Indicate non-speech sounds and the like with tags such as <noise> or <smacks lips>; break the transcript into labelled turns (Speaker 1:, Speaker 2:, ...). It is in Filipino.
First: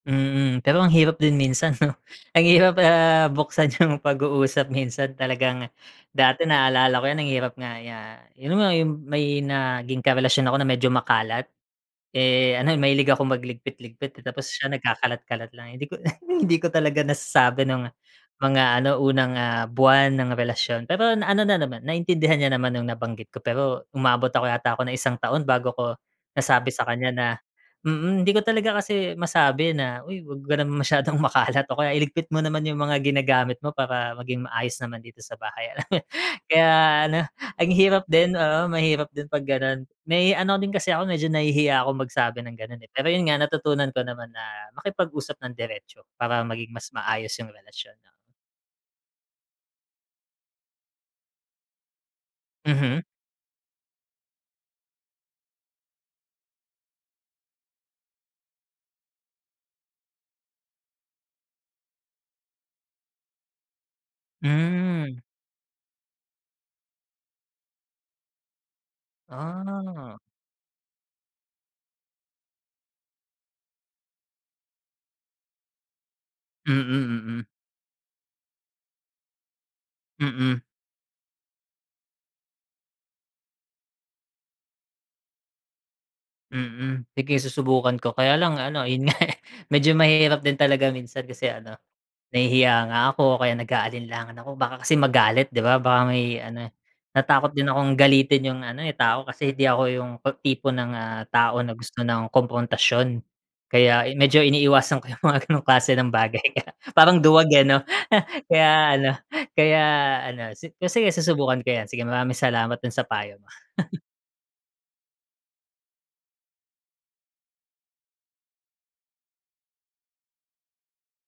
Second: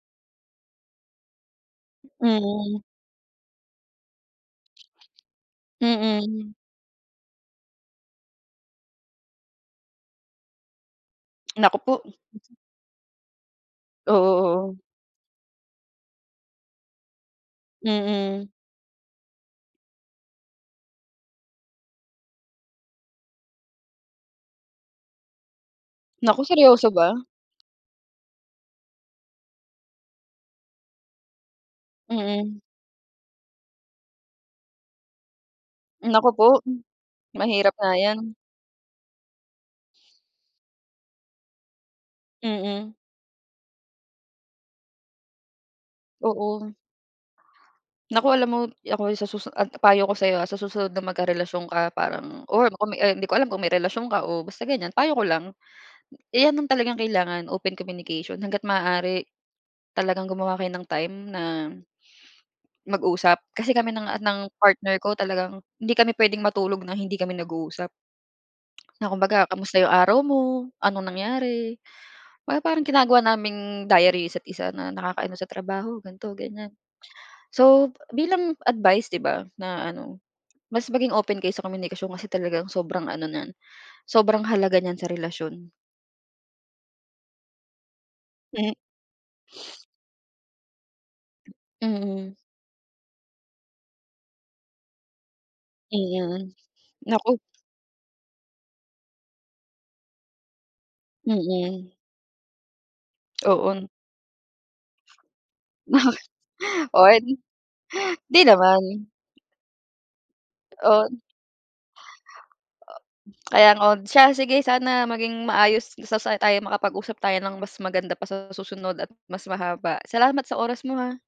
Speaker 1: Mm, pero ang hirap din minsan 'no. Ang hirap,
Speaker 2: Hmm.
Speaker 1: ah, buksan yung pag-uusap, minsan talagang dati
Speaker 2: Mm.
Speaker 1: naalala ko 'yan, ang hirap nga 'ya yung nga yung may naging karelasyon ako na medyo makalat.
Speaker 2: <clicks tongue> Naku po.
Speaker 1: Eh,
Speaker 2: <chuckles>
Speaker 1: ano, eh, mahilig akong
Speaker 2: Oo,
Speaker 1: magligpit-ligpit, eh, tapos siya
Speaker 2: oo.
Speaker 1: nagkakalat-kalat lang, eh, 'di ko na <chuckles> hindi ko talaga nasasabi nung
Speaker 2: Mm.
Speaker 1: mga ano unang, ah, buwan ng relasyon. Pero ano na naman, naintindihan niya naman nung nabanggit ko, pero umabot ako yata ako ng isang taon bago ko
Speaker 2: Naku,
Speaker 1: nasabi sa
Speaker 2: seryoso
Speaker 1: kanya
Speaker 2: ba?
Speaker 1: na mm, hindi ko talaga kasi masabi na, "uy, 'wag ka naman masyadong makalat," o kaya "iligpit mo naman
Speaker 2: Mm.
Speaker 1: yung mga ginagamit mo para maging maayos naman dito sa bahay," alam
Speaker 2: Naku po.
Speaker 1: kaya ano, ang
Speaker 2: Mahirap nga
Speaker 1: hirap
Speaker 2: 'yan.
Speaker 1: din, oo, mahirap din pag gano'n. May ano rin kasi ako, medyo nahihiya akong magsabi ng ganun, eh.
Speaker 2: Mm.
Speaker 1: Pero yun nga, natutunan ko naman na makipag-usap ng diretso para
Speaker 2: Oo.
Speaker 1: maging mas maayos yung relasyon 'no.
Speaker 2: Naku alam mo, ako ay sa susu a ang payo ko sa'yo, ah, sa susunod na magkarelasyon ka parang or kung may,
Speaker 1: Mhm.
Speaker 2: ah, hindi ko alam kung may relasyon ka o basta ganiyan, payo ko lang, iyan yung talagang kailangan, open communication, hangga't maaari talagang gumawa kayo ng time na mag-usap. Kasi kami ng a ng partner ko,
Speaker 1: Hmm.
Speaker 2: talagang hindi kami puwedeng matulog ng hindi kami nag-uusap, <smacks lips> na kumbaga kamusta yung
Speaker 1: Ah.
Speaker 2: araw mo, anong nangyari, 'baga parang ginagawa naming diary yung isa't isa na nakaka-ano sa trabaho, ganito, ganiyan.
Speaker 1: Mm, mm.
Speaker 2: So, bilang advice 'di ba, na ano,
Speaker 1: Mm.
Speaker 2: mas maging open kayo sa komunikasyon kasi talagang sobrang ano niyan, sobrang halaga niyan sa relasyon.
Speaker 1: Mm, sige susubukan ko. Kaya lang
Speaker 2: M
Speaker 1: ano, in <chuckles> eh, medyo mahirap din talaga minsan, kasi ano,
Speaker 2: Mm.
Speaker 1: nahihiya nga ako o kaya nag-aalinlangan ako baka kasi magalit, 'di ba?
Speaker 2: Mm,
Speaker 1: Baka ngay
Speaker 2: hmm.
Speaker 1: ano,
Speaker 2: Naku.
Speaker 1: natatakot din akong galitin yung ano, eh, tao kasi 'di ako yung ta tipo ng, ah, tao na
Speaker 2: Mm.
Speaker 1: gusto ng kumprontasyon.
Speaker 2: <smacks lips> Oo.
Speaker 1: Kaya i medyo iniiwasan ko yung mga gano'ng klase ng
Speaker 2: Bakit?
Speaker 1: bagay kaya parang
Speaker 2: On?
Speaker 1: duwag, eh, 'no.
Speaker 2: 'di
Speaker 1: <chuckles> Kaya
Speaker 2: naman.
Speaker 1: ano <chuckles> kaya ano si
Speaker 2: Oh,
Speaker 1: sige susubukan ko 'yan. Sige, maraming salamat dun sa payo mo.
Speaker 2: Kaya nga, o
Speaker 1: <chuckles>
Speaker 2: siya sige, sana maging maayos sa sana tayo makapag-usap tayo ng mas maganda pa sa susunod at mas mahaba. Salamat sa oras mo, ha.